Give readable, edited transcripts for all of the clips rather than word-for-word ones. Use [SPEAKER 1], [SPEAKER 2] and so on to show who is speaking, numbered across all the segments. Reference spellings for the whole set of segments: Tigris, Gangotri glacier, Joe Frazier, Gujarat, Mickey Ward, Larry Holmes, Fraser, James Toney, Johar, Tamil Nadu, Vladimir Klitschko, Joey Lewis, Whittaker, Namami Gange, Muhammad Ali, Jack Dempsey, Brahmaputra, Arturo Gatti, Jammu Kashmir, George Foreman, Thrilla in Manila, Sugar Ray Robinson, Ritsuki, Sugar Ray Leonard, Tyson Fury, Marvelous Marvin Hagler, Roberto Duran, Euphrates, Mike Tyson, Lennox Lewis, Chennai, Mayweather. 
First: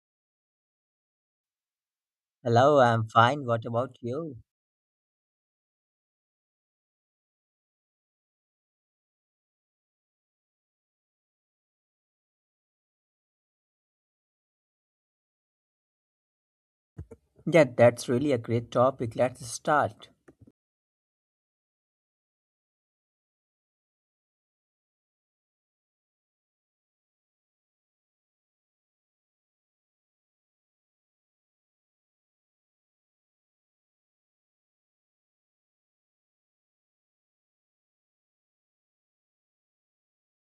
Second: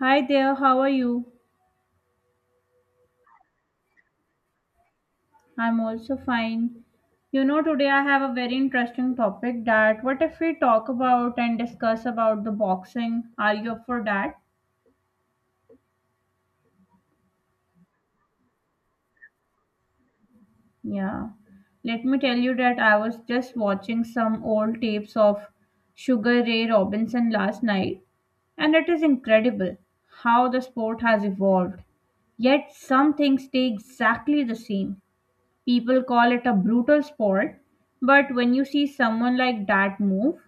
[SPEAKER 1] Hi there, how are you?
[SPEAKER 2] Hello, I'm fine. What about you?
[SPEAKER 1] I'm also fine. You know, today I have a very interesting topic that what if we talk about and discuss about the boxing? Are you up for that?
[SPEAKER 2] Yeah, that's really a great topic. Let's start.
[SPEAKER 1] Yeah. Let me tell you that I was just watching some old tapes of Sugar Ray Robinson last night, and it is incredible how the sport has evolved. Yet some things stay exactly the same. People call it a brutal sport, but when you see someone like that move,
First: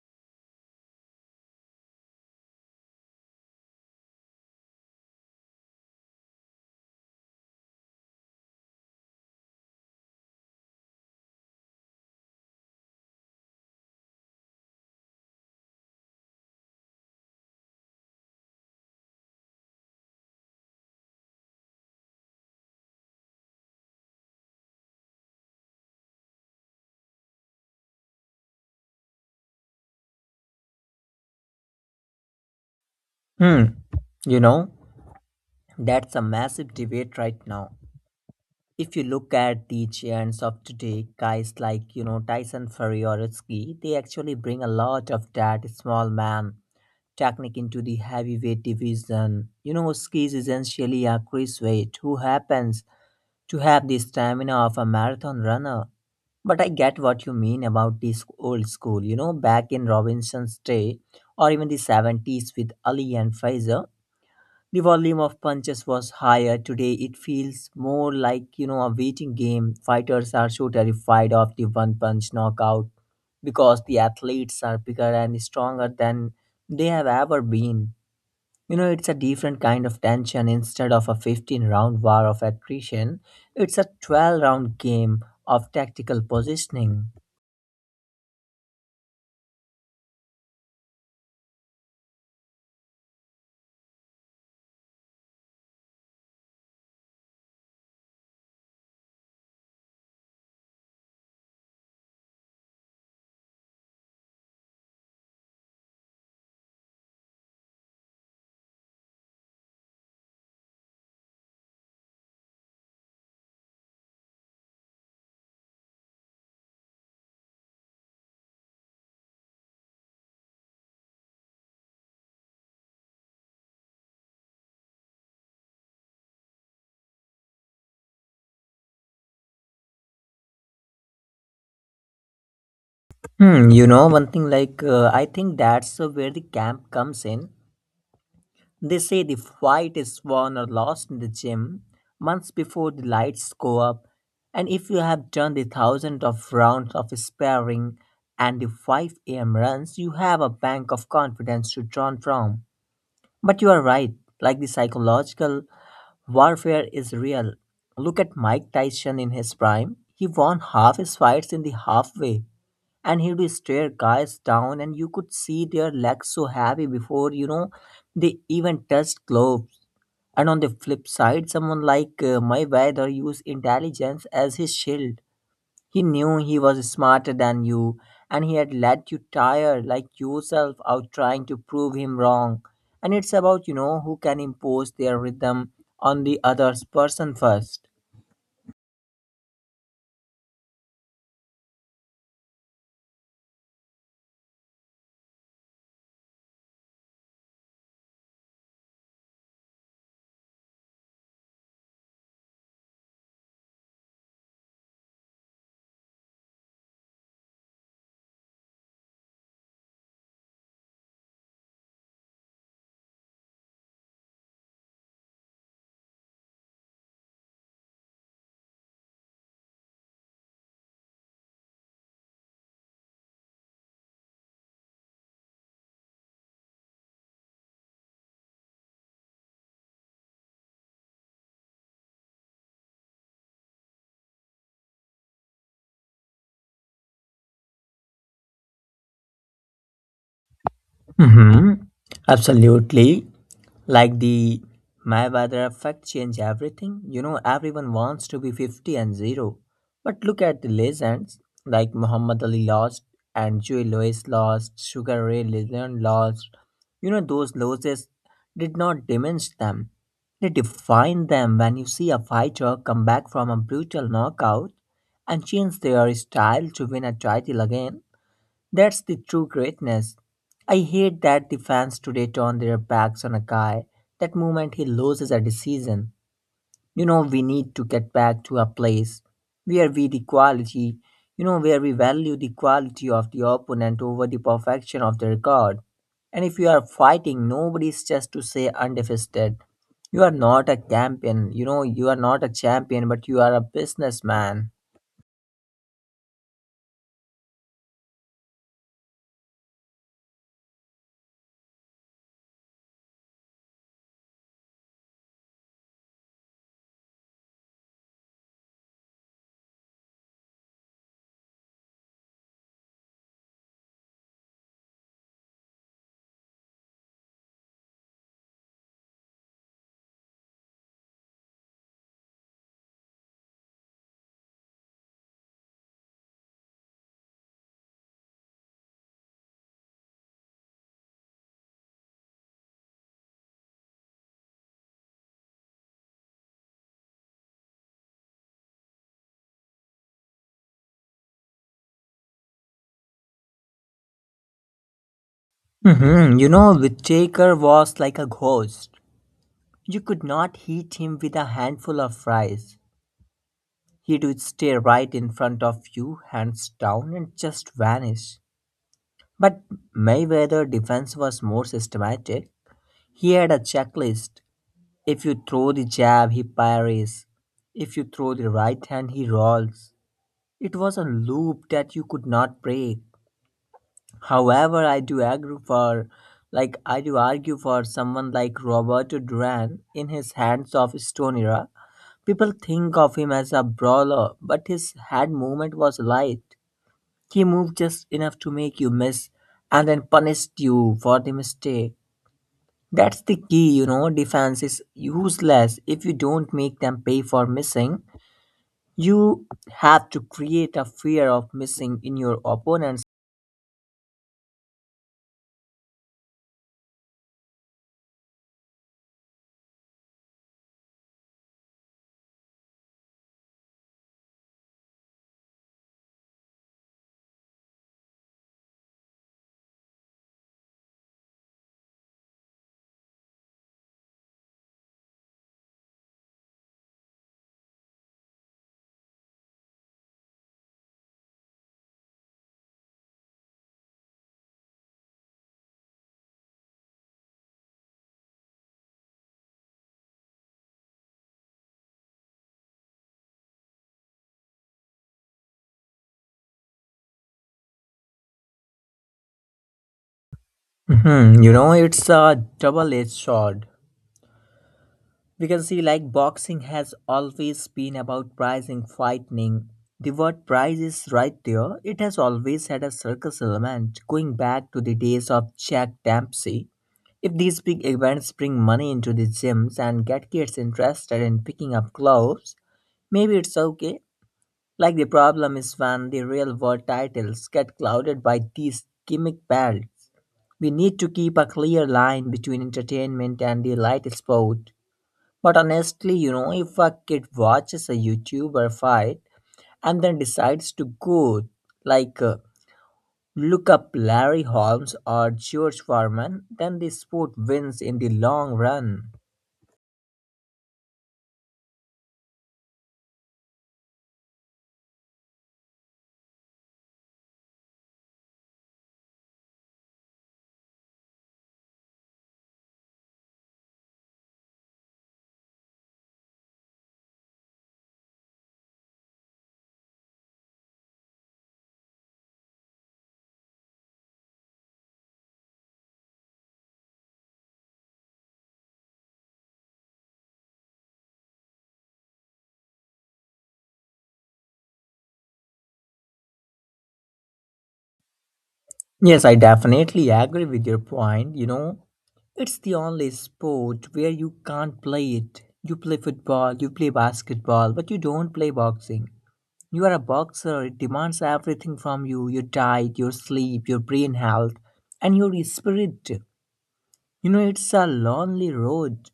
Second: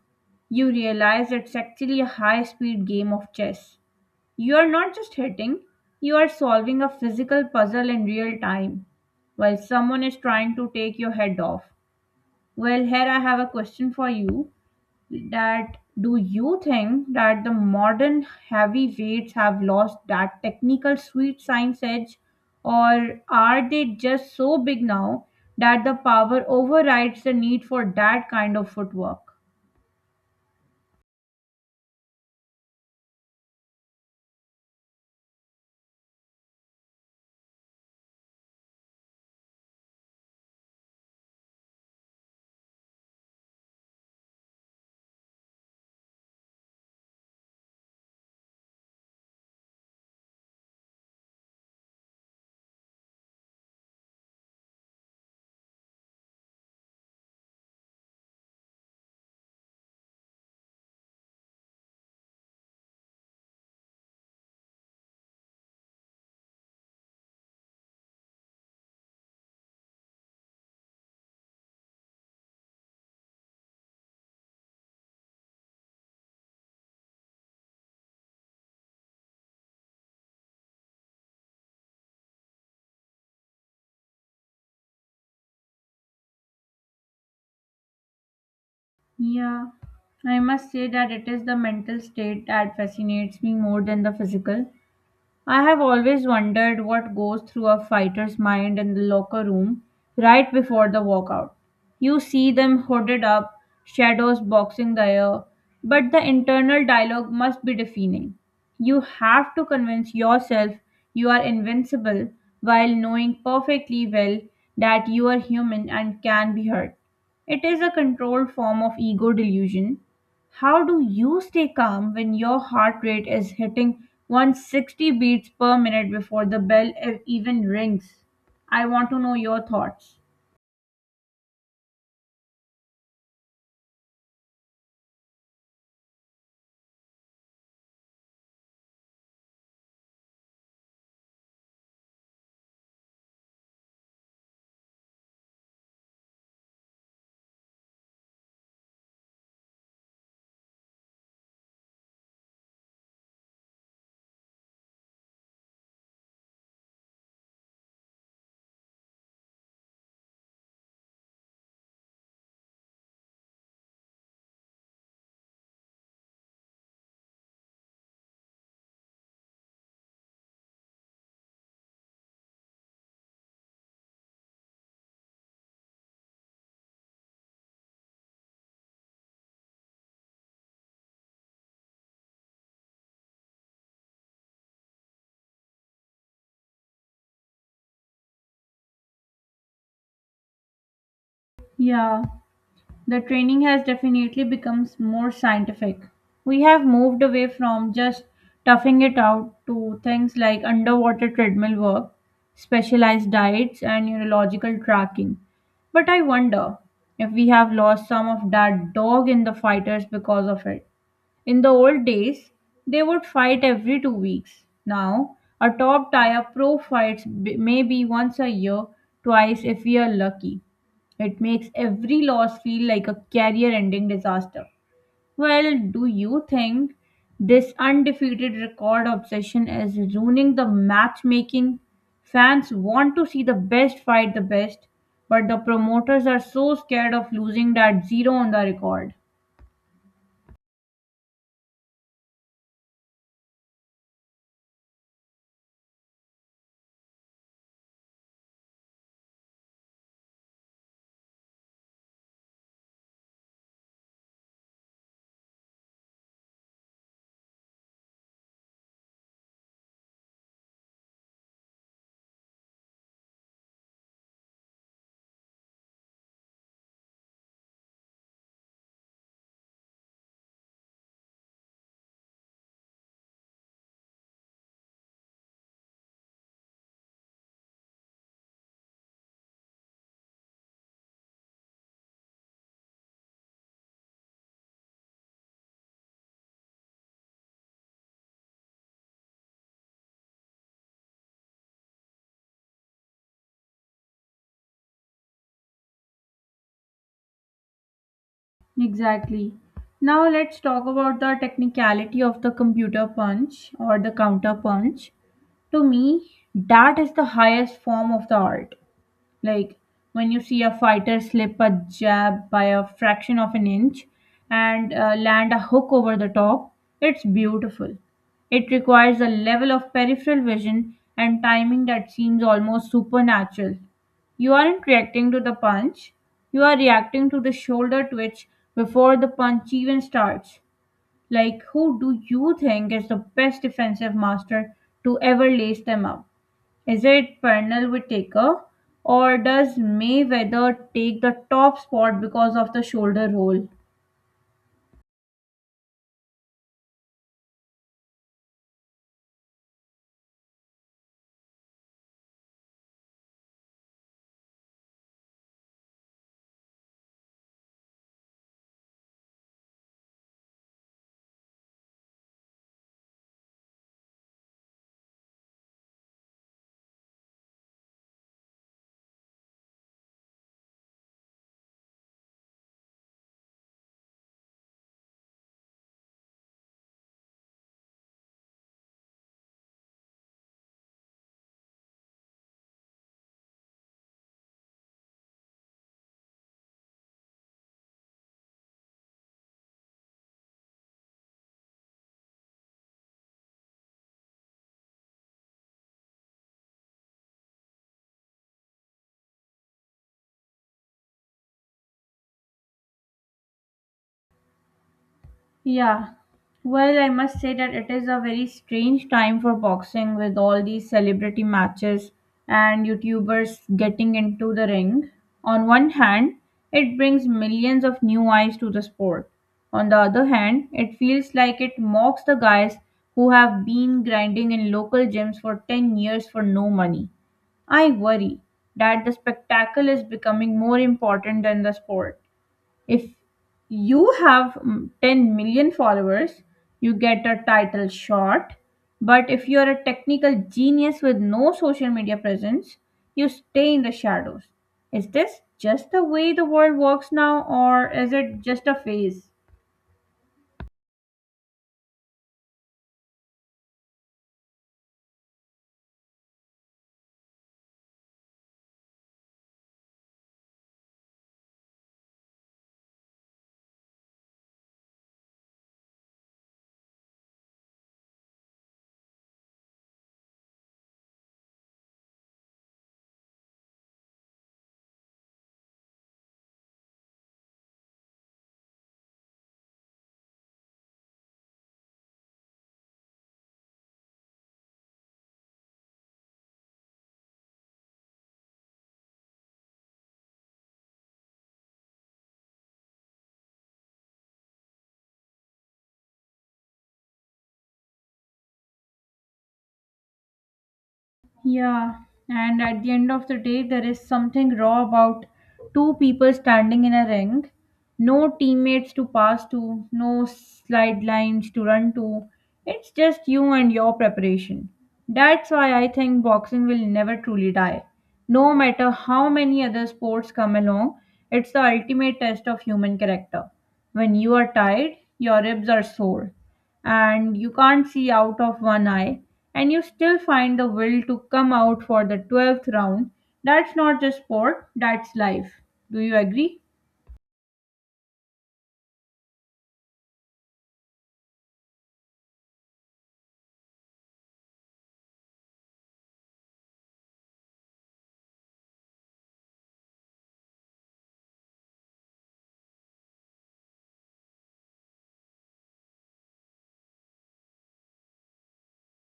[SPEAKER 1] you realize it's actually a high speed game of chess. You are not just hitting, you are solving a physical puzzle in real time while someone is trying to take your head off. Well, here I have a question for you that do you think that the modern heavyweights have lost that technical sweet science edge, or are they just so big now that the power overrides the need for that kind of footwork?
[SPEAKER 2] Hmm. You know, that's a massive debate right now. If you look at the giants of today, guys like, Tyson Fury or Ritsuki, they actually bring a lot of that small man technique into the heavyweight division. Ski is essentially a cruiserweight who happens to have the stamina of a marathon runner. But I get what you mean about this old school, back in Robinson's day or even the 70s with Ali and Fraser, the volume of punches was higher. Today it feels more like, a waiting game. Fighters are so terrified of the one punch knockout because the athletes are bigger and stronger than they have ever been. It's a different kind of tension. Instead of a 15 round war of attrition, it's a 12 round game of tactical positioning.
[SPEAKER 1] Yeah, I must say that it is the mental state that fascinates me more than the physical. I have always wondered what goes through a fighter's mind in the locker room right before the walkout. You see them hooded up, shadows boxing the air, but the internal dialogue must be deafening. You have to convince yourself you are invincible while knowing perfectly well that you are human and can be hurt. It is a controlled form of ego delusion. How do you stay calm when your heart rate is hitting 160 beats per minute before the bell even rings? I want to know your thoughts.
[SPEAKER 2] One thing like I think that's where the camp comes in. They say the fight is won or lost in the gym months before the lights go up, and if you have done the thousand of rounds of sparring and the 5 a.m. runs, you have a bank of confidence to draw from. But you are right, like the psychological warfare is real. Look at Mike Tyson in his prime. He won half his fights in the halfway, and he'd stare guys down, and you could see their legs so heavy before they even touched gloves. And on the flip side, someone like my brother used intelligence as his shield. He knew he was smarter than you, and he had let you tire like yourself out trying to prove him wrong. And it's about who can impose their rhythm on the other person first.
[SPEAKER 1] Yeah, the training has definitely become more scientific. We have moved away from just toughing it out to things like underwater treadmill work, specialized diets, and neurological tracking. But I wonder if we have lost some of that dog in the fighters because of it. In the old days, they would fight every 2 weeks. Now, a top tier pro fights maybe once a year, twice if we are lucky. It makes every loss feel like a career ending disaster. Well, do you think this undefeated record obsession is ruining the matchmaking? Fans want to see the best fight the best, but the promoters are so scared of losing that zero on the record.
[SPEAKER 2] hmm Absolutely. Like the Mayweather effect change everything. Everyone wants to be 50-0. But look at the legends like Muhammad Ali lost, and Joey Lewis lost, Sugar Ray Leonard lost. Those losses did not diminish them. They defined them when you see a fighter come back from a brutal knockout and change their style to win a title again. That's the true greatness. I hate that the fans today turn their backs on a guy that moment he loses a decision. We need to get back to a place where we the quality, you know, where we value the quality of the opponent over the perfection of their record. And if you are fighting, nobody's just to say undefeated. You are not a champion. You are not a champion, but you are a businessman.
[SPEAKER 1] Exactly. Now let's talk about the technicality of the computer punch or the counter punch. To me, that is the highest form of the art. Like, when you see a fighter slip a jab by a fraction of an inch and land a hook over the top, it's beautiful. It requires a level of peripheral vision and timing that seems almost supernatural. You aren't reacting to the punch, you are reacting to the shoulder twitch before the punch even starts. Like, who do you think is the best defensive master to ever lace them up? Is it Pernell will take Taker, or does Mayweather take the top spot because of the shoulder roll?
[SPEAKER 2] Whittaker was like a ghost. You could not hit him with a handful of fries. He would stare right in front of you, hands down, and just vanish. But Mayweather's defense was more systematic. He had a checklist. If you throw the jab, he parries. If you throw the right hand, he rolls. It was a loop that you could not break. However, I do argue for someone like Roberto Duran in his Hands of Stone era. People think of him as a brawler, but his head movement was light. He moved just enough to make you miss and then punished you for the mistake. That's the key, Defense is useless if you don't make them pay for missing. You have to create a fear of missing in your opponent's.
[SPEAKER 1] Yeah. Well, I must say that it is a very strange time for boxing with all these celebrity matches and YouTubers getting into the ring. On one hand, it brings millions of new eyes to the sport. On the other hand, it feels like it mocks the guys who have been grinding in local gyms for 10 years for no money. I worry that the spectacle is becoming more important than the sport. If you have 10 million followers, you get a title shot. But if you are a technical genius with no social media presence, you stay in the shadows. Is this just the way the world works now, or is it just a phase?
[SPEAKER 2] Mhm, it's a double edged sword. Because, see, like boxing has always been about pricing, fighting. The word prize is right there. It has always had a circus element, going back to the days of Jack Dempsey. If these big events bring money into the gyms and get kids interested in picking up gloves, maybe it's okay. Like, the problem is when the real world titles get clouded by these gimmick belts. We need to keep a clear line between entertainment and the light sport. But honestly, if a kid watches a YouTuber fight and then decides to go, like, uh, look up Larry Holmes or George Foreman, then the sport wins in the long run.
[SPEAKER 1] Yeah, and at the end of the day, there is something raw about two people standing in a ring. No teammates to pass to, no slide lines to run to. It's just you and your preparation. That's why I think boxing will never truly die. No matter how many other sports come along, it's the ultimate test of human character. When you are tired, your ribs are sore and you can't see out of one eye, and you still find the will to come out for the 12th round, that's not just sport, that's life. Do you agree?
[SPEAKER 2] Yes, I definitely agree with your point. It's the only sport where you can't play it. You play football, you play basketball, but you don't play boxing. You are a boxer. It demands everything from you: your diet, your sleep, your brain health, and your spirit. It's a lonely road,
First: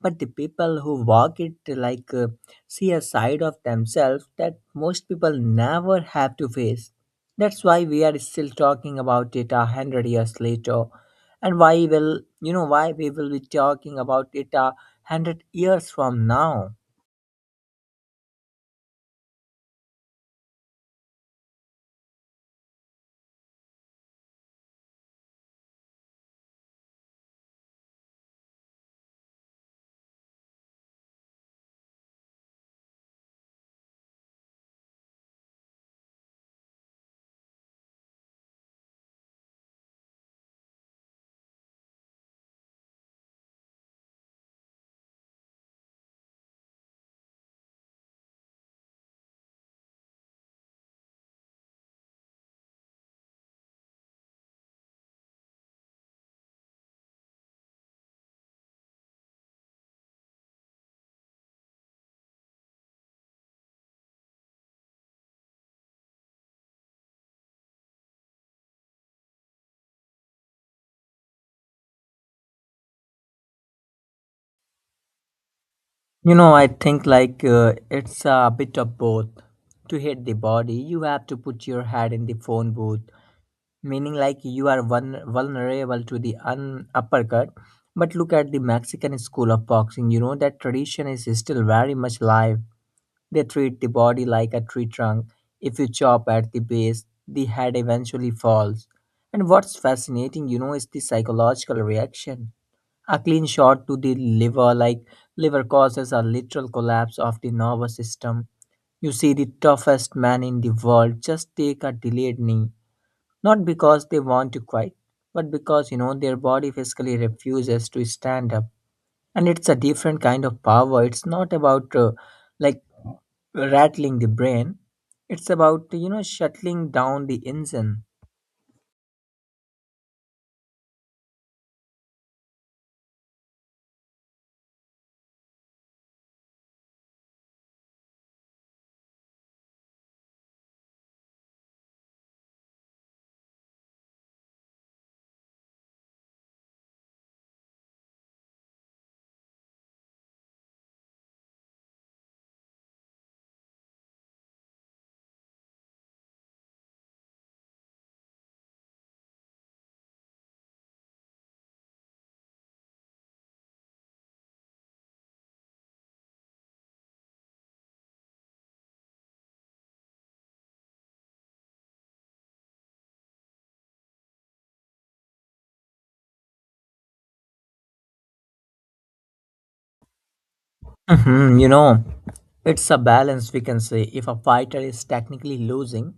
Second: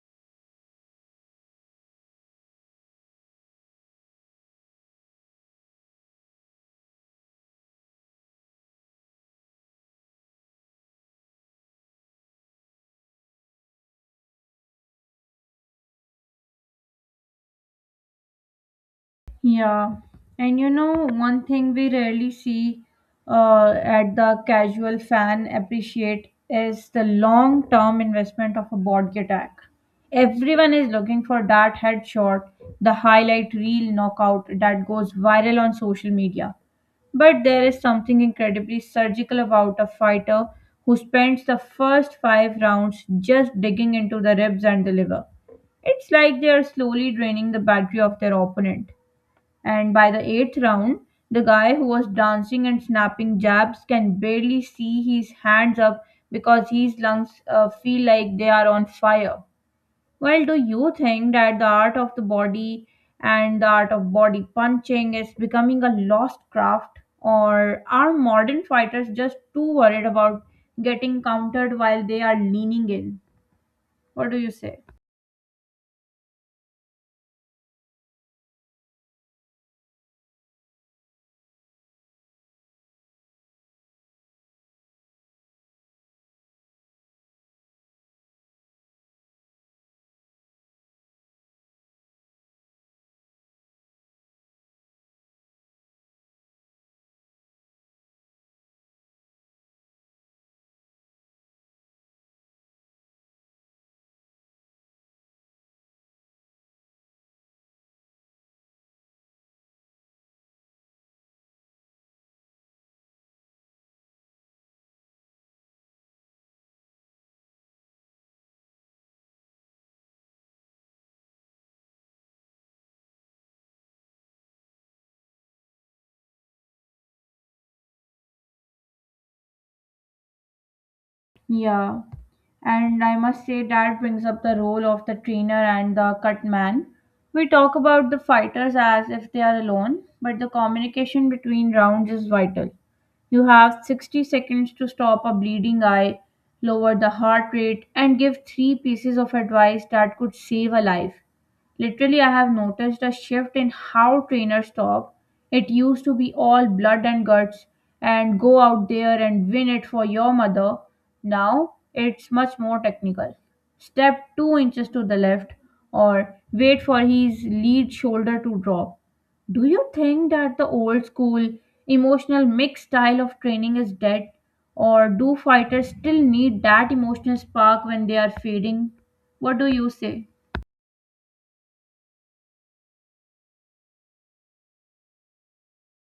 [SPEAKER 2] but the people who walk it see a side of themselves that most people never have to face. That's why we are still talking about it a hundred years later, and why we will be talking about it a hundred years from now.
[SPEAKER 1] Yeah, and you know, one thing we rarely see at the casual fan appreciate is the long term investment of a board attack. Everyone is looking for that headshot, the highlight reel knockout that goes viral on social media. But there is something incredibly surgical about a fighter who spends the first five rounds just digging into the ribs and the liver. It's like they are slowly draining the battery of their opponent. And by the eighth round, the guy who was dancing and snapping jabs can barely see his hands up because his lungs feel like they are on fire. Well, do you think that the art of the body and the art of body punching is becoming a lost craft, or are modern fighters just too worried about getting countered while they are leaning in? What do you say?
[SPEAKER 2] I think it's a bit of both. To hit the body, you have to put your head in the phone booth, meaning like you are one vulnerable to the uppercut. But look at the Mexican school of boxing, that tradition is still very much alive. They treat the body like a tree trunk. If you chop at the base, the head eventually falls. And what's fascinating, is the psychological reaction. A clean shot to the liver, like liver causes a literal collapse of the nervous system. You see the toughest man in the world just take a delayed knee, not because they want to quit, but because their body physically refuses to stand up. And it's a different kind of power. It's not about like rattling the brain. It's about shuttling down the engine.
[SPEAKER 1] Yeah, and I must say that brings up the role of the trainer and the cut man. We talk about the fighters as if they are alone, but the communication between rounds is vital. You have 60 seconds to stop a bleeding eye, lower the heart rate, and give three pieces of advice that could save a life. Literally, I have noticed a shift in how trainers talk. It used to be all blood and guts and go out there and win it for your mother. Now it's much more technical. Step 2 inches to the left or wait for his lead shoulder to drop. Do you think that the old school emotional mix style of training is dead? Or do fighters still need that emotional spark when they are fading? What do you say?
[SPEAKER 2] Mhm, you know, it's a balance we can say. If a fighter is technically losing,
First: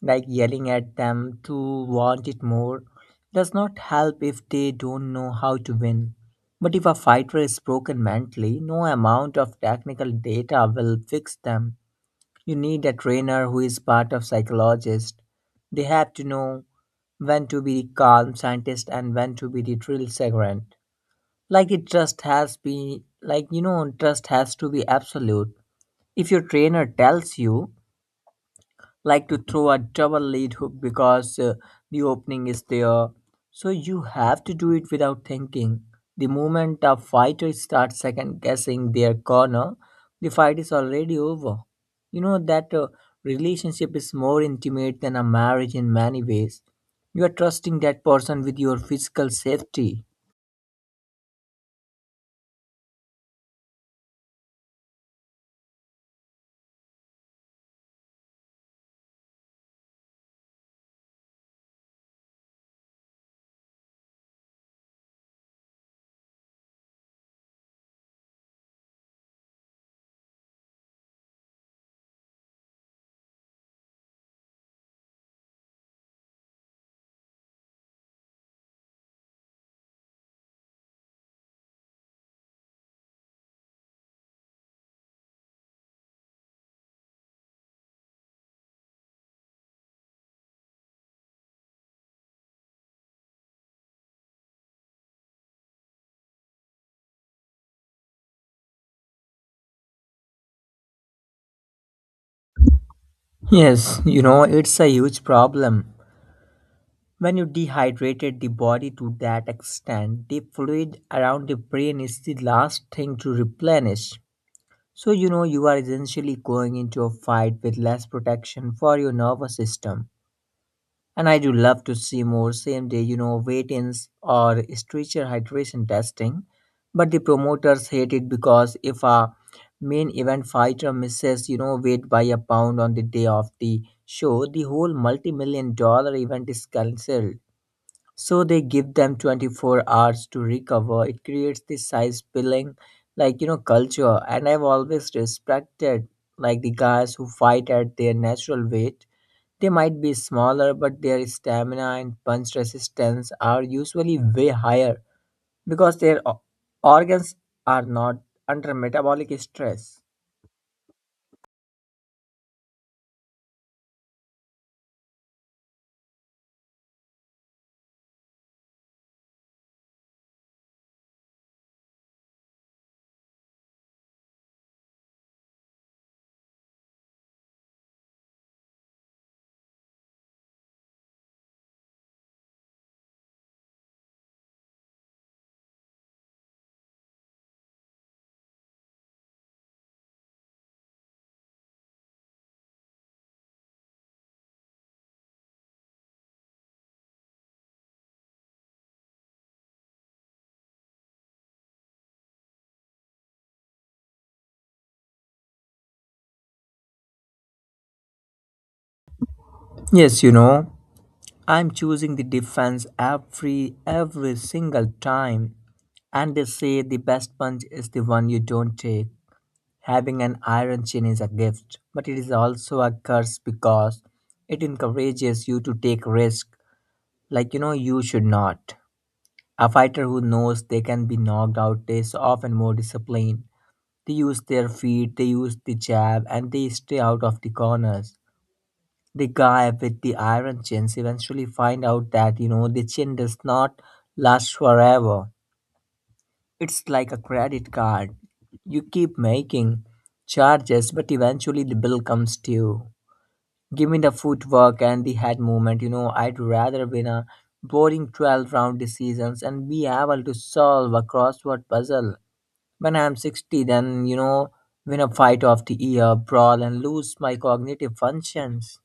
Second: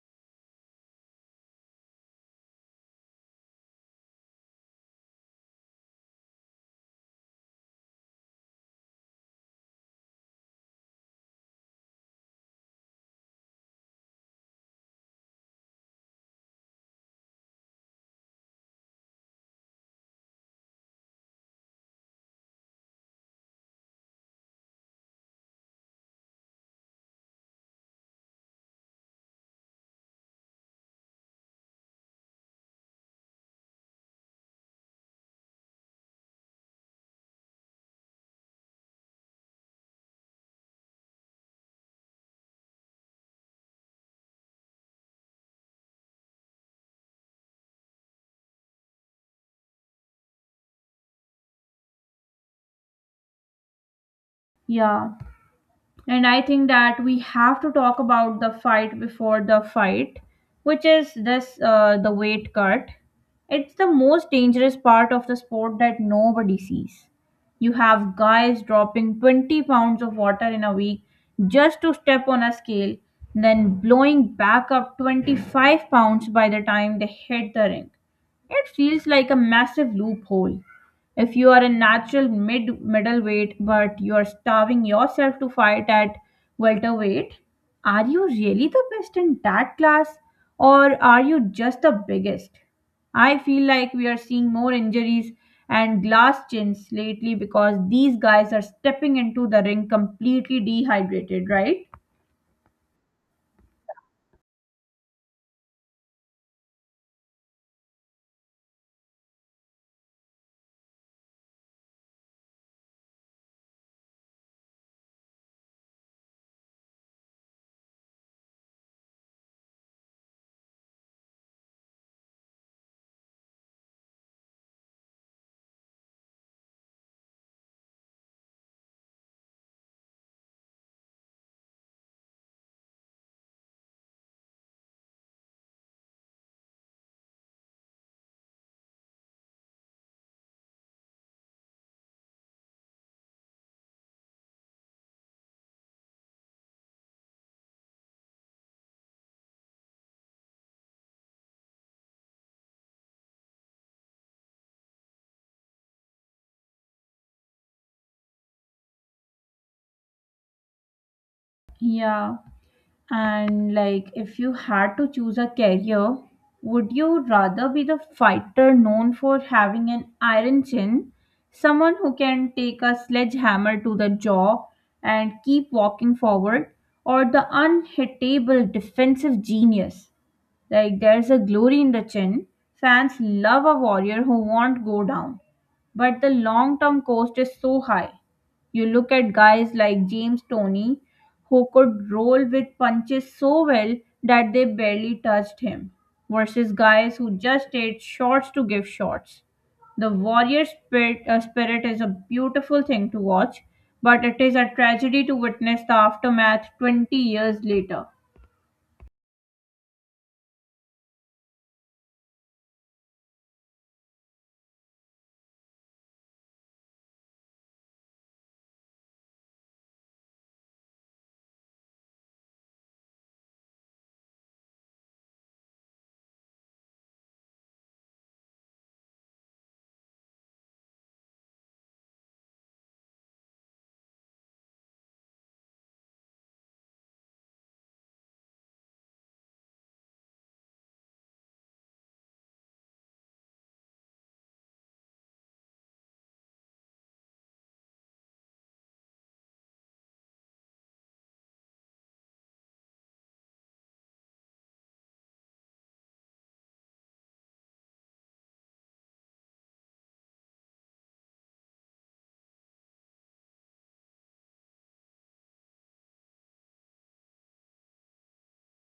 [SPEAKER 2] like yelling at them to want it more does not help if they don't know how to win. But if a fighter is broken mentally, no amount of technical data will fix them. You need a trainer who is part of psychologist. They have to know when to be the calm scientist and when to be the drill sergeant. Like it just has be like you know trust has to be absolute. If your trainer tells you like to throw a double lead hook because the opening is there. So you have to do it without thinking. The moment a fighter starts second guessing their corner, the fight is already over. That relationship is more intimate than a marriage in many ways. You are trusting that person with your physical safety.
[SPEAKER 1] Yeah, and I think that we have to talk about the fight before the fight, which is this the weight cut. It's the most dangerous part of the sport that nobody sees. You have guys dropping 20 pounds of water in a week just to step on a scale, then blowing back up 25 pounds by the time they hit the ring. It feels like a massive loophole. If you are a natural mid middleweight but you are starving yourself to fight at welterweight, are you really the best in that class or are you just the biggest? I feel like we are seeing more injuries and glass chins lately because these guys are stepping into the ring completely dehydrated, right?
[SPEAKER 2] Yes, it's a huge problem. When you dehydrated the body to that extent, the fluid around the brain is the last thing to replenish. So, you are essentially going into a fight with less protection for your nervous system. And I do love to see more same day, weight ins or stretcher hydration testing. But the promoters hate it because if a main event fighter misses, weight by a pound on the day of the show, the whole multi million-dollar event is cancelled, so they give them 24 hours to recover. It creates this size billing, culture. And I've always respected like the guys who fight at their natural weight. They might be smaller, but their stamina and punch resistance are usually way higher because their organs are not under metabolic stress.
[SPEAKER 1] Yeah. And like, if you had to choose a career, would you rather be the fighter known for having an iron chin, someone who can take a sledgehammer to the jaw and keep walking forward, or the unhittable defensive genius? Like, there's a glory in the chin. Fans love a warrior who won't go down, but the long term cost is so high. You look at guys like James Tony, who could roll with punches so well that they barely touched him, versus guys who just ate shots to give shots. The warrior spirit is a beautiful thing to watch, but it is a tragedy to witness the aftermath 20 years later.
[SPEAKER 2] Yes, I'm choosing the defense every single time. And they say the best punch is the one you don't take. Having an iron chin is a gift, but it is also a curse because it encourages you to take risk you should not. A fighter who knows they can be knocked out is often more disciplined. They use their feet, they use the jab, and they stay out of the corners. The guy with the iron chins eventually find out that the chin does not last forever. It's like a credit card. You keep making charges, but eventually the bill comes to you. Give me the footwork and the head movement. I'd rather win a boring 12 round decisions and be able to solve a crossword puzzle when I'm 60 than win a fight of the year brawl and lose my cognitive functions.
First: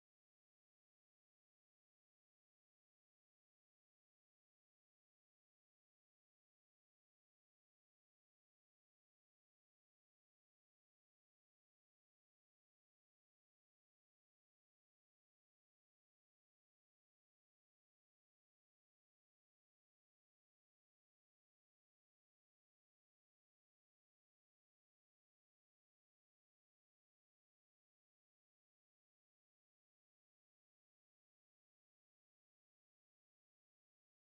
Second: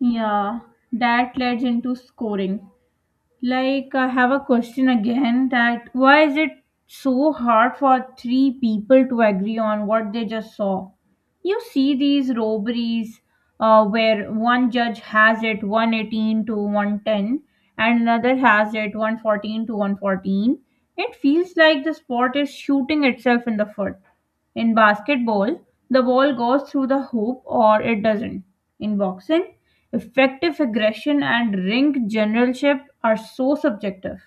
[SPEAKER 1] Yeah, that leads into scoring. Like, I have a question again that why is it so hard for three people to agree on what they just saw? You see these robberies where one judge has it 118-110 and another has it 114-114. It feels like the sport is shooting itself in the foot. In basketball, the ball goes through the hoop or it doesn't. In boxing, effective aggression and ring generalship are so subjective.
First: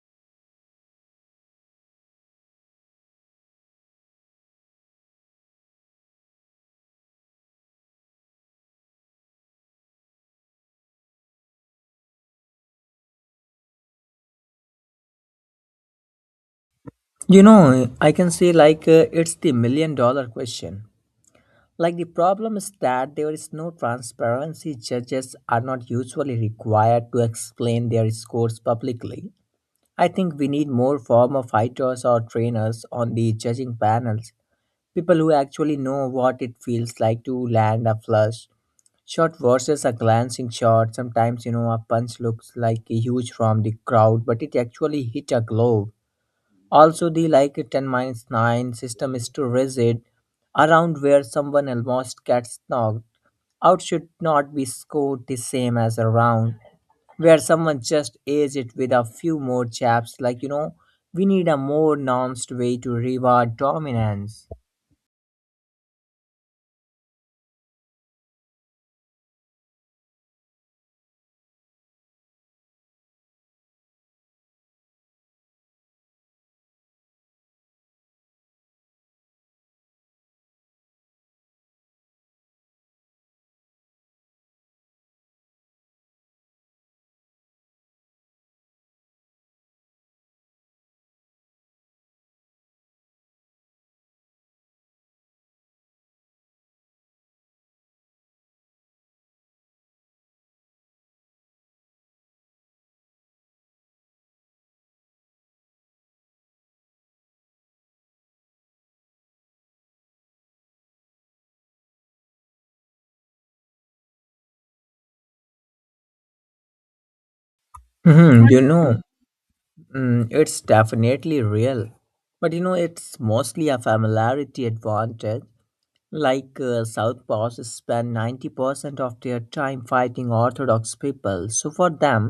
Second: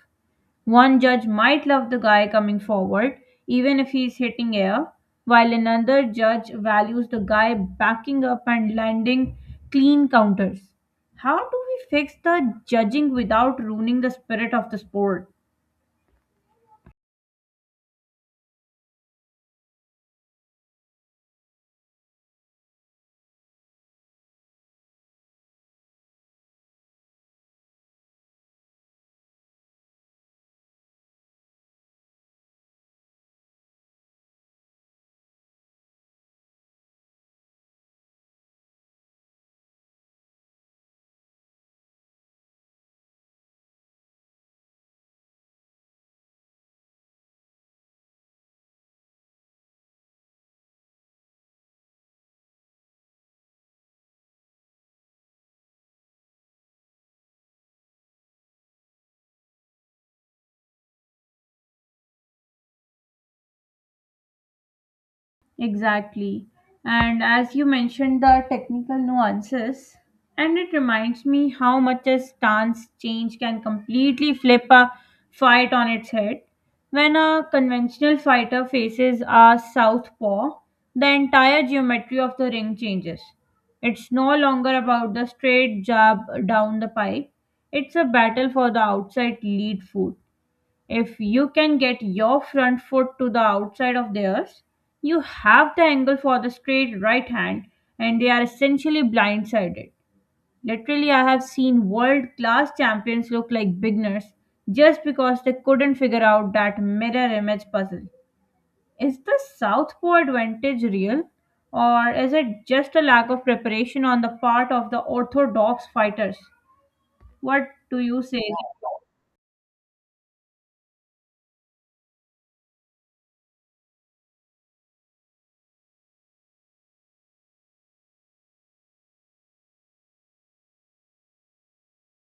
[SPEAKER 1] One judge might love the guy coming forward, even if he's hitting air, while another judge values the guy backing up and landing clean counters. How do we fix the judging without ruining the spirit of the sport?
[SPEAKER 2] I can say it's the million-dollar question. Like the problem is that there is no transparency. Judges are not usually required to explain their scores publicly. I think we need more former fighters or trainers on the judging panels, people who actually know what it feels like to land a flush shot versus a glancing shot. Sometimes, a punch looks like huge from the crowd, but it actually hit a glove also, the like 10 minus 9 system is too rigid around where someone almost gets knocked out should not be scored the same as around where someone just aids it with a few more chaps. We need a more nuanced way to reward dominance.
[SPEAKER 1] Exactly. And as you mentioned, the technical nuances, and it reminds me how much a stance change can completely flip a fight on its head. When a conventional fighter faces a southpaw, the entire geometry of the ring changes. It's no longer about the straight jab down the pipe, it's a battle for the outside lead foot. If you can get your front foot to the outside of theirs, you have the angle for the straight right hand and they are essentially blindsided. Literally, I have seen world class champions look like beginners just because they couldn't figure out that mirror image puzzle. Is the southpaw advantage real or is it just a lack of preparation on the part of the orthodox fighters? What do you say?
[SPEAKER 2] Mhm. It's definitely real, but it's mostly a familiarity advantage. Southpaws spend 90% of their time fighting Orthodox people, so for them,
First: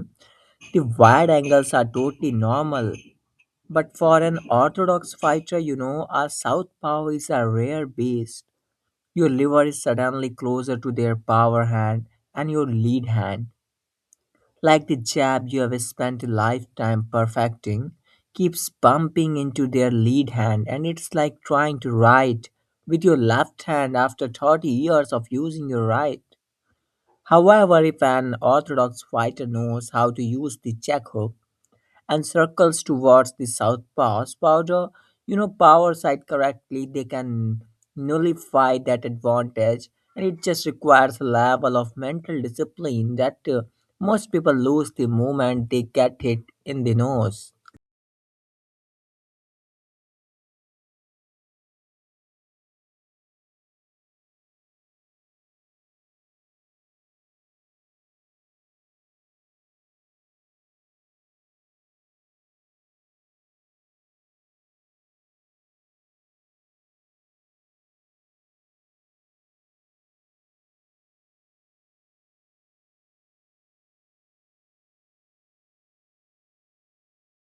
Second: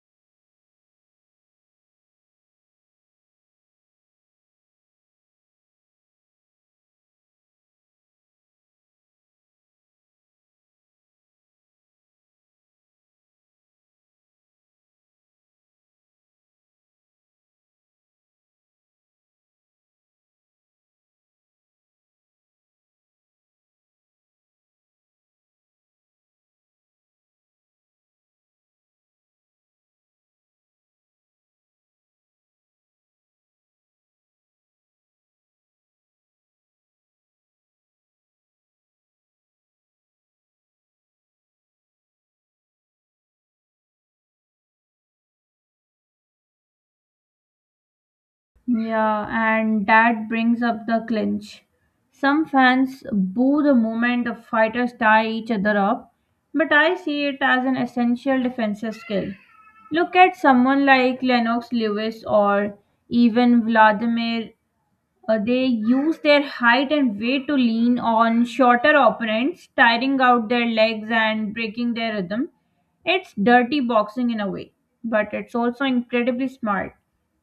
[SPEAKER 2] the wide angles are totally normal. But for an Orthodox fighter, a Southpaw is a rare beast. Your liver is suddenly closer to their power hand and your lead hand, like the jab you have spent a lifetime perfecting, keeps bumping into their lead hand, and it's like trying to write with your left hand after 30 years of using your right. However, if an orthodox fighter knows how to use the check hook, and circles towards the south pass powder, power side correctly, they can nullify that advantage, and it just requires a level of mental discipline that most people lose the moment they get hit in the nose.
[SPEAKER 1] Yeah, and that brings up the clinch. Some fans boo the moment the fighters tie each other up, but I see it as an essential defensive skill. Look at someone like Lennox Lewis or even Vladimir, they use their height and weight to lean on shorter opponents, tiring out their legs and breaking their rhythm. It's dirty boxing in a way, but it's also incredibly smart.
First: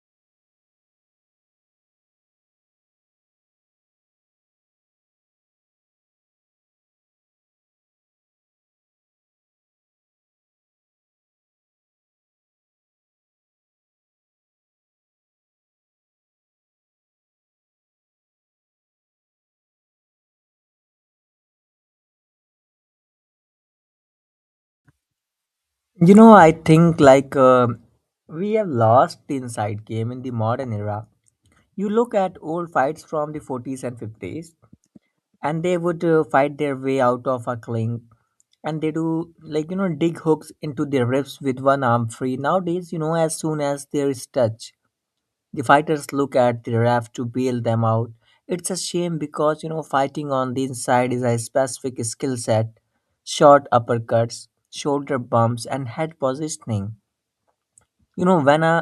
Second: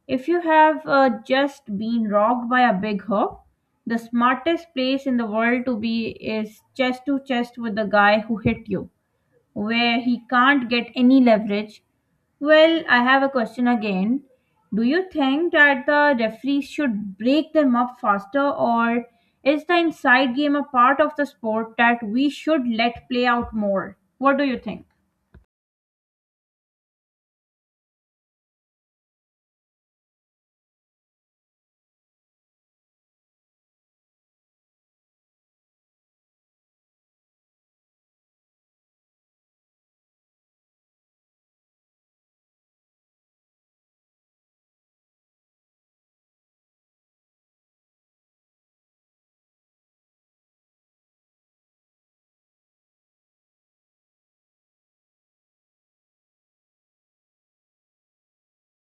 [SPEAKER 1] If you have just been rocked by a big hook, the smartest place in the world to be is chest to chest with the guy who hit you where he can't get any leverage. Well, I have a question again. Do you think that the referees should break them up faster, or is the inside game a part of the sport that we should let play out more? What do you think?
[SPEAKER 2] I think we have lost the inside game in the modern era. You look at old fights from the 40s and 50s, and they would fight their way out of a clinch, and they do, dig hooks into their ribs with one arm free. Nowadays, as soon as there is touch, the fighters look at the ref to bail them out. It's a shame because fighting on the inside is a specific skill set: short uppercuts, shoulder bumps and head positioning. When a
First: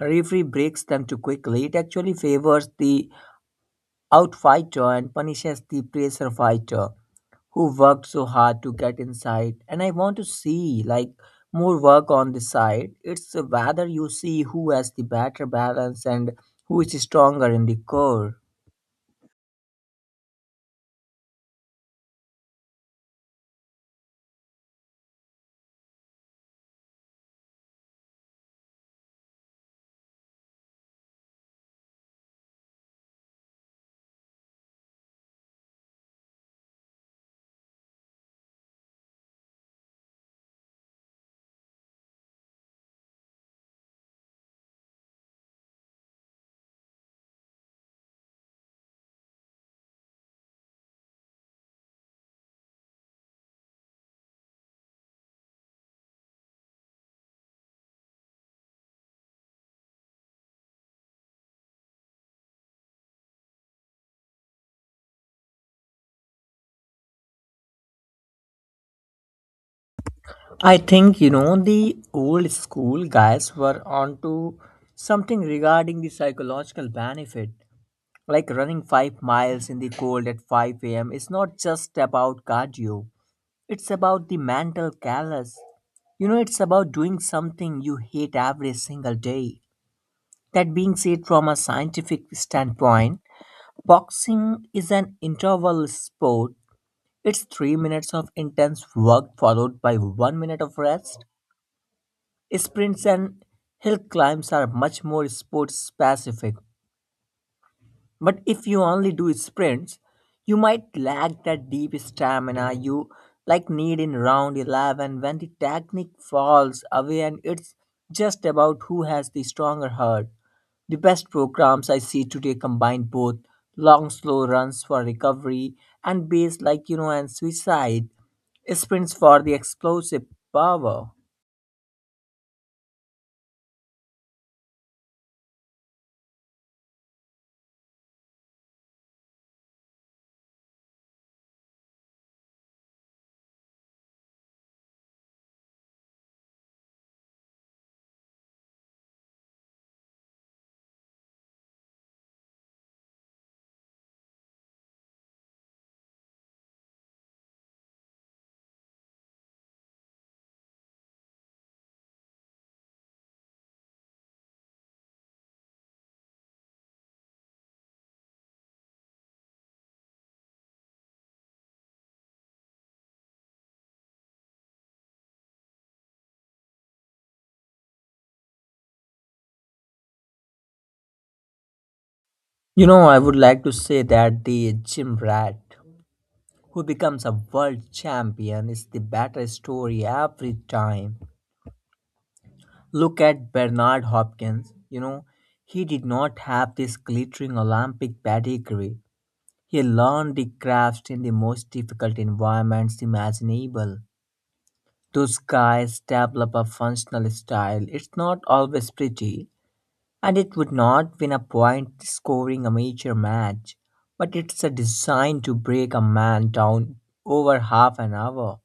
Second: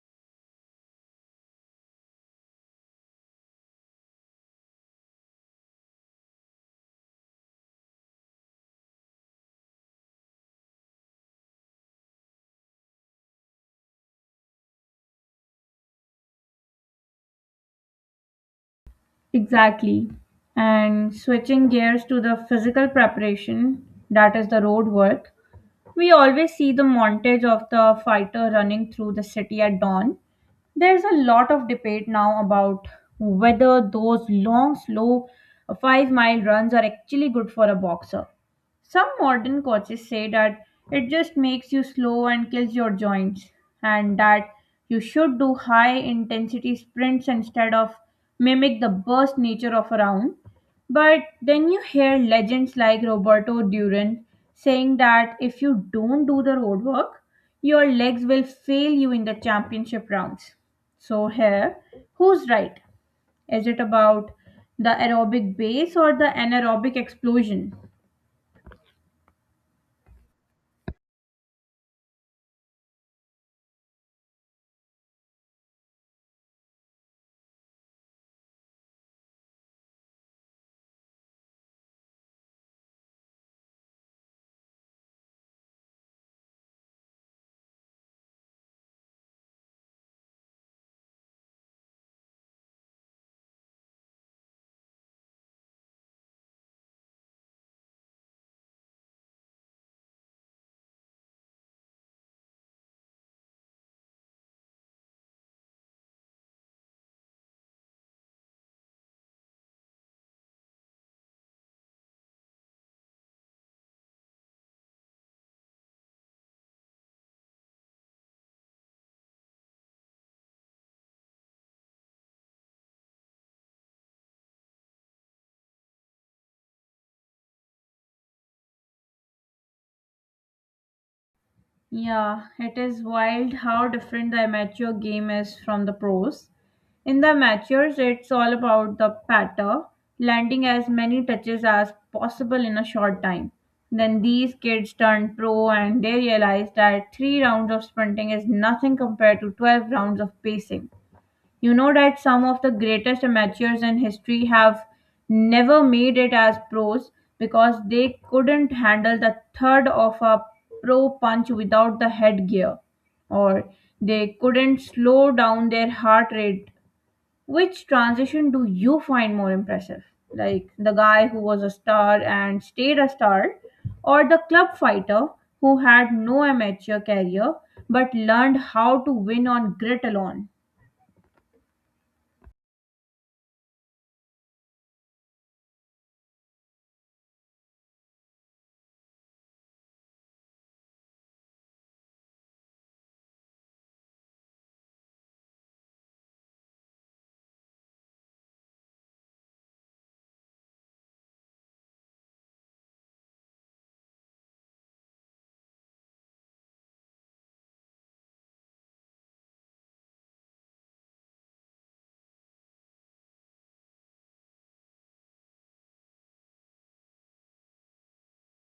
[SPEAKER 2] referee breaks them too quickly, it actually favors the outfighter and punishes the pressure fighter who worked so hard to get inside. And I want to see like more work on the side. It's whether you see who has the better balance and who is stronger in the core.
[SPEAKER 1] Exactly. And switching gears to the physical preparation, that is the road work. We always see the montage of the fighter running through the city at dawn. There's a lot of debate now about whether those long, slow 5-mile runs are actually good for a boxer. Some modern coaches say that it just makes you slow and kills your joints, and that you should do high intensity sprints instead of mimic the burst nature of a round. But then you hear legends like Roberto Duran saying that if you don't do the road work, your legs will fail you in the championship rounds. So, here, who's right? Is it about the aerobic base or the anaerobic explosion?
[SPEAKER 2] I think the old school guys were onto something regarding the psychological benefit. Like running 5 miles in the cold at 5 a.m. is not just about cardio. It's about the mental callous. You know, it's about doing something you hate every single day. That being said, from a scientific standpoint, boxing is an interval sport. It's 3 minutes of intense work followed by one minute of rest. Sprints and hill climbs are much more sport specific. But if you only do sprints, you might lack that deep stamina you like need in round 11 when the technique falls away and it's just about who has the stronger heart. The best programs I see today combine both long slow runs for recovery and base, and suicide sprints for the explosive power.
[SPEAKER 1] Yeah, it is wild how different the amateur game is from the pros. In the amateurs, it's all about the patter, landing as many touches as possible in a short time. Then these kids turn pro and they realize that 3 rounds of sprinting is nothing compared to 12 rounds of pacing. You know that some of the greatest amateurs in history have never made it as pros because they couldn't handle the third of a pro punch without the headgear, or they couldn't slow down their heart rate. Which transition do you find more impressive? Like the guy who was a star and stayed a star, or the club fighter who had no amateur career but learned how to win on grit alone?
[SPEAKER 2] You know, I would like to say that the gym rat who becomes a world champion is the better story every time. Look at Bernard Hopkins. You know, he did not have this glittering Olympic pedigree. He learned the craft in the most difficult environments imaginable. Those guys develop a functional style. It's not always pretty, and it would not win a point scoring a major match, but it's a design to break a man down over half an hour.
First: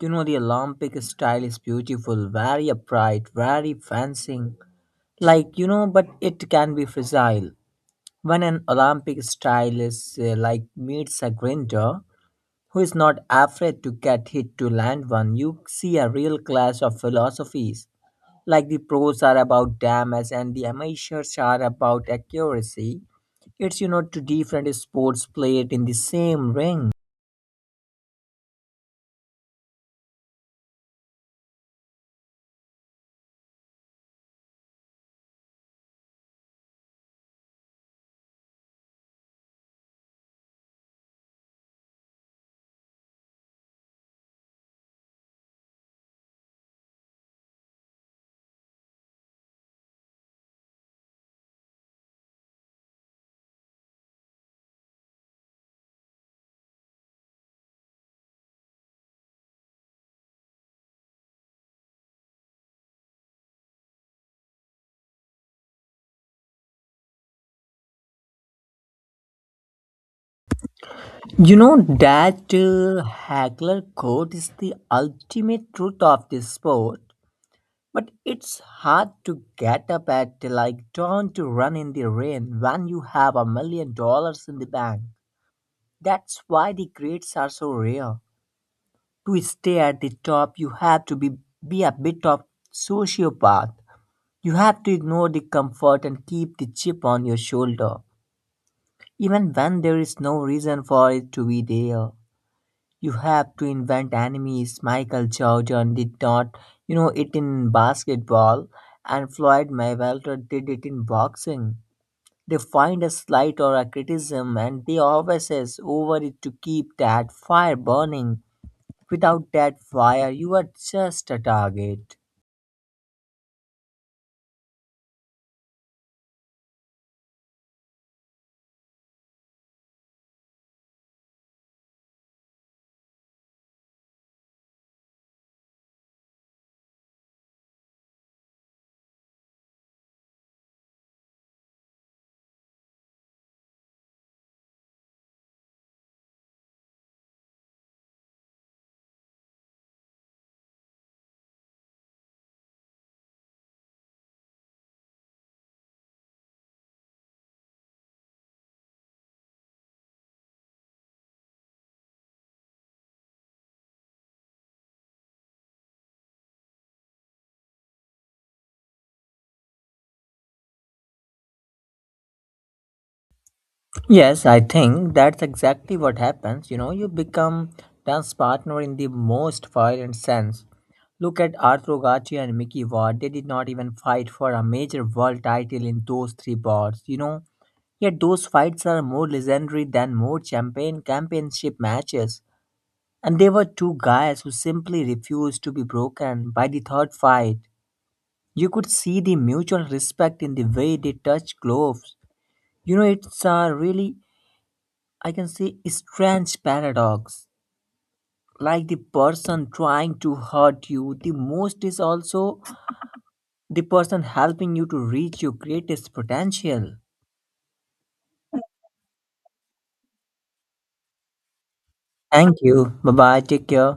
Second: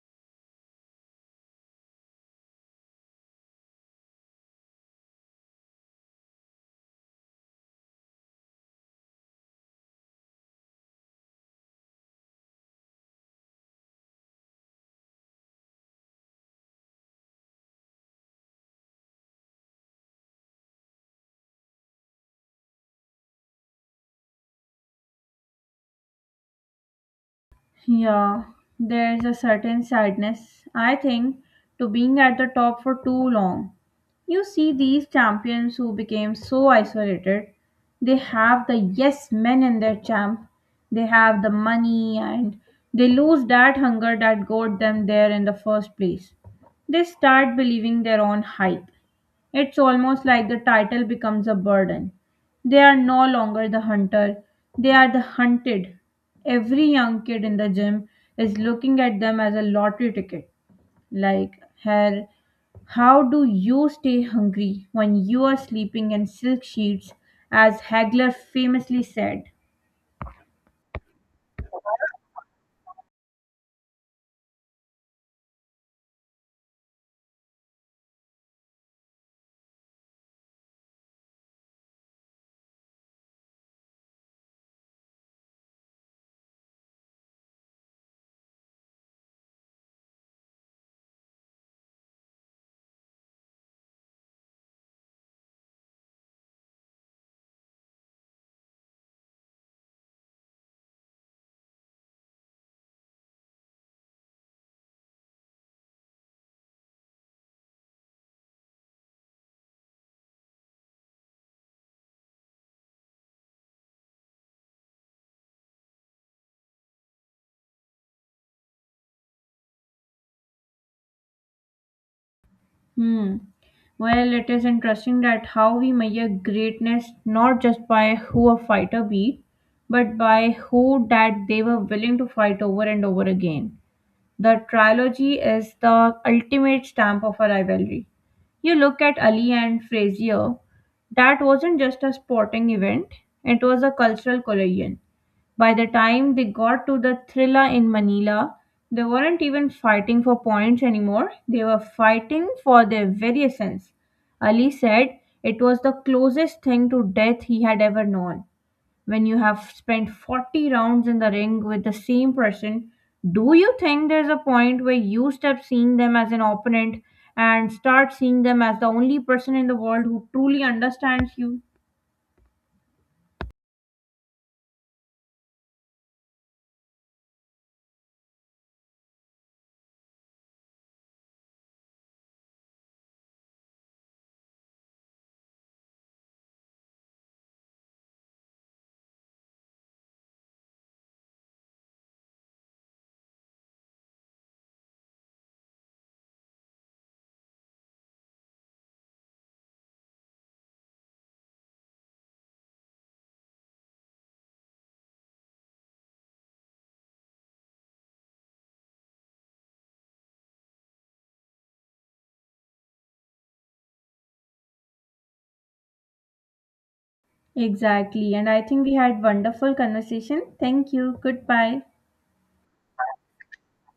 [SPEAKER 2] You know, the Olympic style is beautiful, very upright, very fencing. Like, you know, but it can be fragile. When an Olympic style is like meets a grinder who is not afraid to get hit to land one, you see a real clash of philosophies. Like the pros are about damage and the amateurs are about accuracy. It's, you know, two different sports played in the same ring.
[SPEAKER 1] Yeah, there is a certain sadness, I think, to being at the top for too long. You see these champions who became so isolated. They have the yes men in their champ, they have the money, and they lose that hunger that got them there in the first place. They start believing their own hype. It's almost like the title becomes a burden. They are no longer the hunter, they are the hunted. Every young kid in the gym is looking at them as a lottery ticket. Like, hell, how do you stay hungry when you are sleeping in silk sheets, as Hagler famously said?
[SPEAKER 2] You know that Hagler quote is the ultimate truth of this sport, but it's hard to get up at like dawn to run in the rain when you have $1 million in the bank. That's why the grades are so rare. To stay at the top, you have to be a bit of sociopath. You have to ignore the comfort and keep the chip on your shoulder, even when there is no reason for it to be there. You have to invent enemies. Michael Jordan did not, you know, it in basketball, and Floyd Mayweather did it in boxing. They find a slight or a criticism and they obsess over it to keep that fire burning. Without that fire, you are just a target.
[SPEAKER 1] Hmm. Well, it is interesting that how we measure greatness not just by who a fighter beat, but by who that they were willing to fight over and over again. The trilogy is the ultimate stamp of a rivalry. You look at Ali and Frazier, that wasn't just a sporting event, it was a cultural collision. By the time they got to the Thrilla in Manila, they weren't even fighting for points anymore. They were fighting for their very essence. Ali said it was the closest thing to death he had ever known. When you have spent 40 rounds in the ring with the same person, do you think there's a point where you stop seeing them as an opponent and start seeing them as the only person in the world who truly understands you?
[SPEAKER 2] Yes, I think that's exactly what happens. You know, you become dance partner in the most violent sense. Look at Arturo Gatti and Mickey Ward. They did not even fight for a major world title in those three bouts, you know. Yet those fights are more legendary than more champagne championship matches. And they were two guys who simply refused to be broken by the third fight. You could see the mutual respect in the way they touched gloves. You know, it's a really, I can say, strange paradox. Like the person trying to hurt you the most is also the person helping you to reach your greatest potential.
[SPEAKER 1] Exactly. And I think we had wonderful conversation. Thank you. Goodbye.
[SPEAKER 2] Thank you. Bye bye. Take care.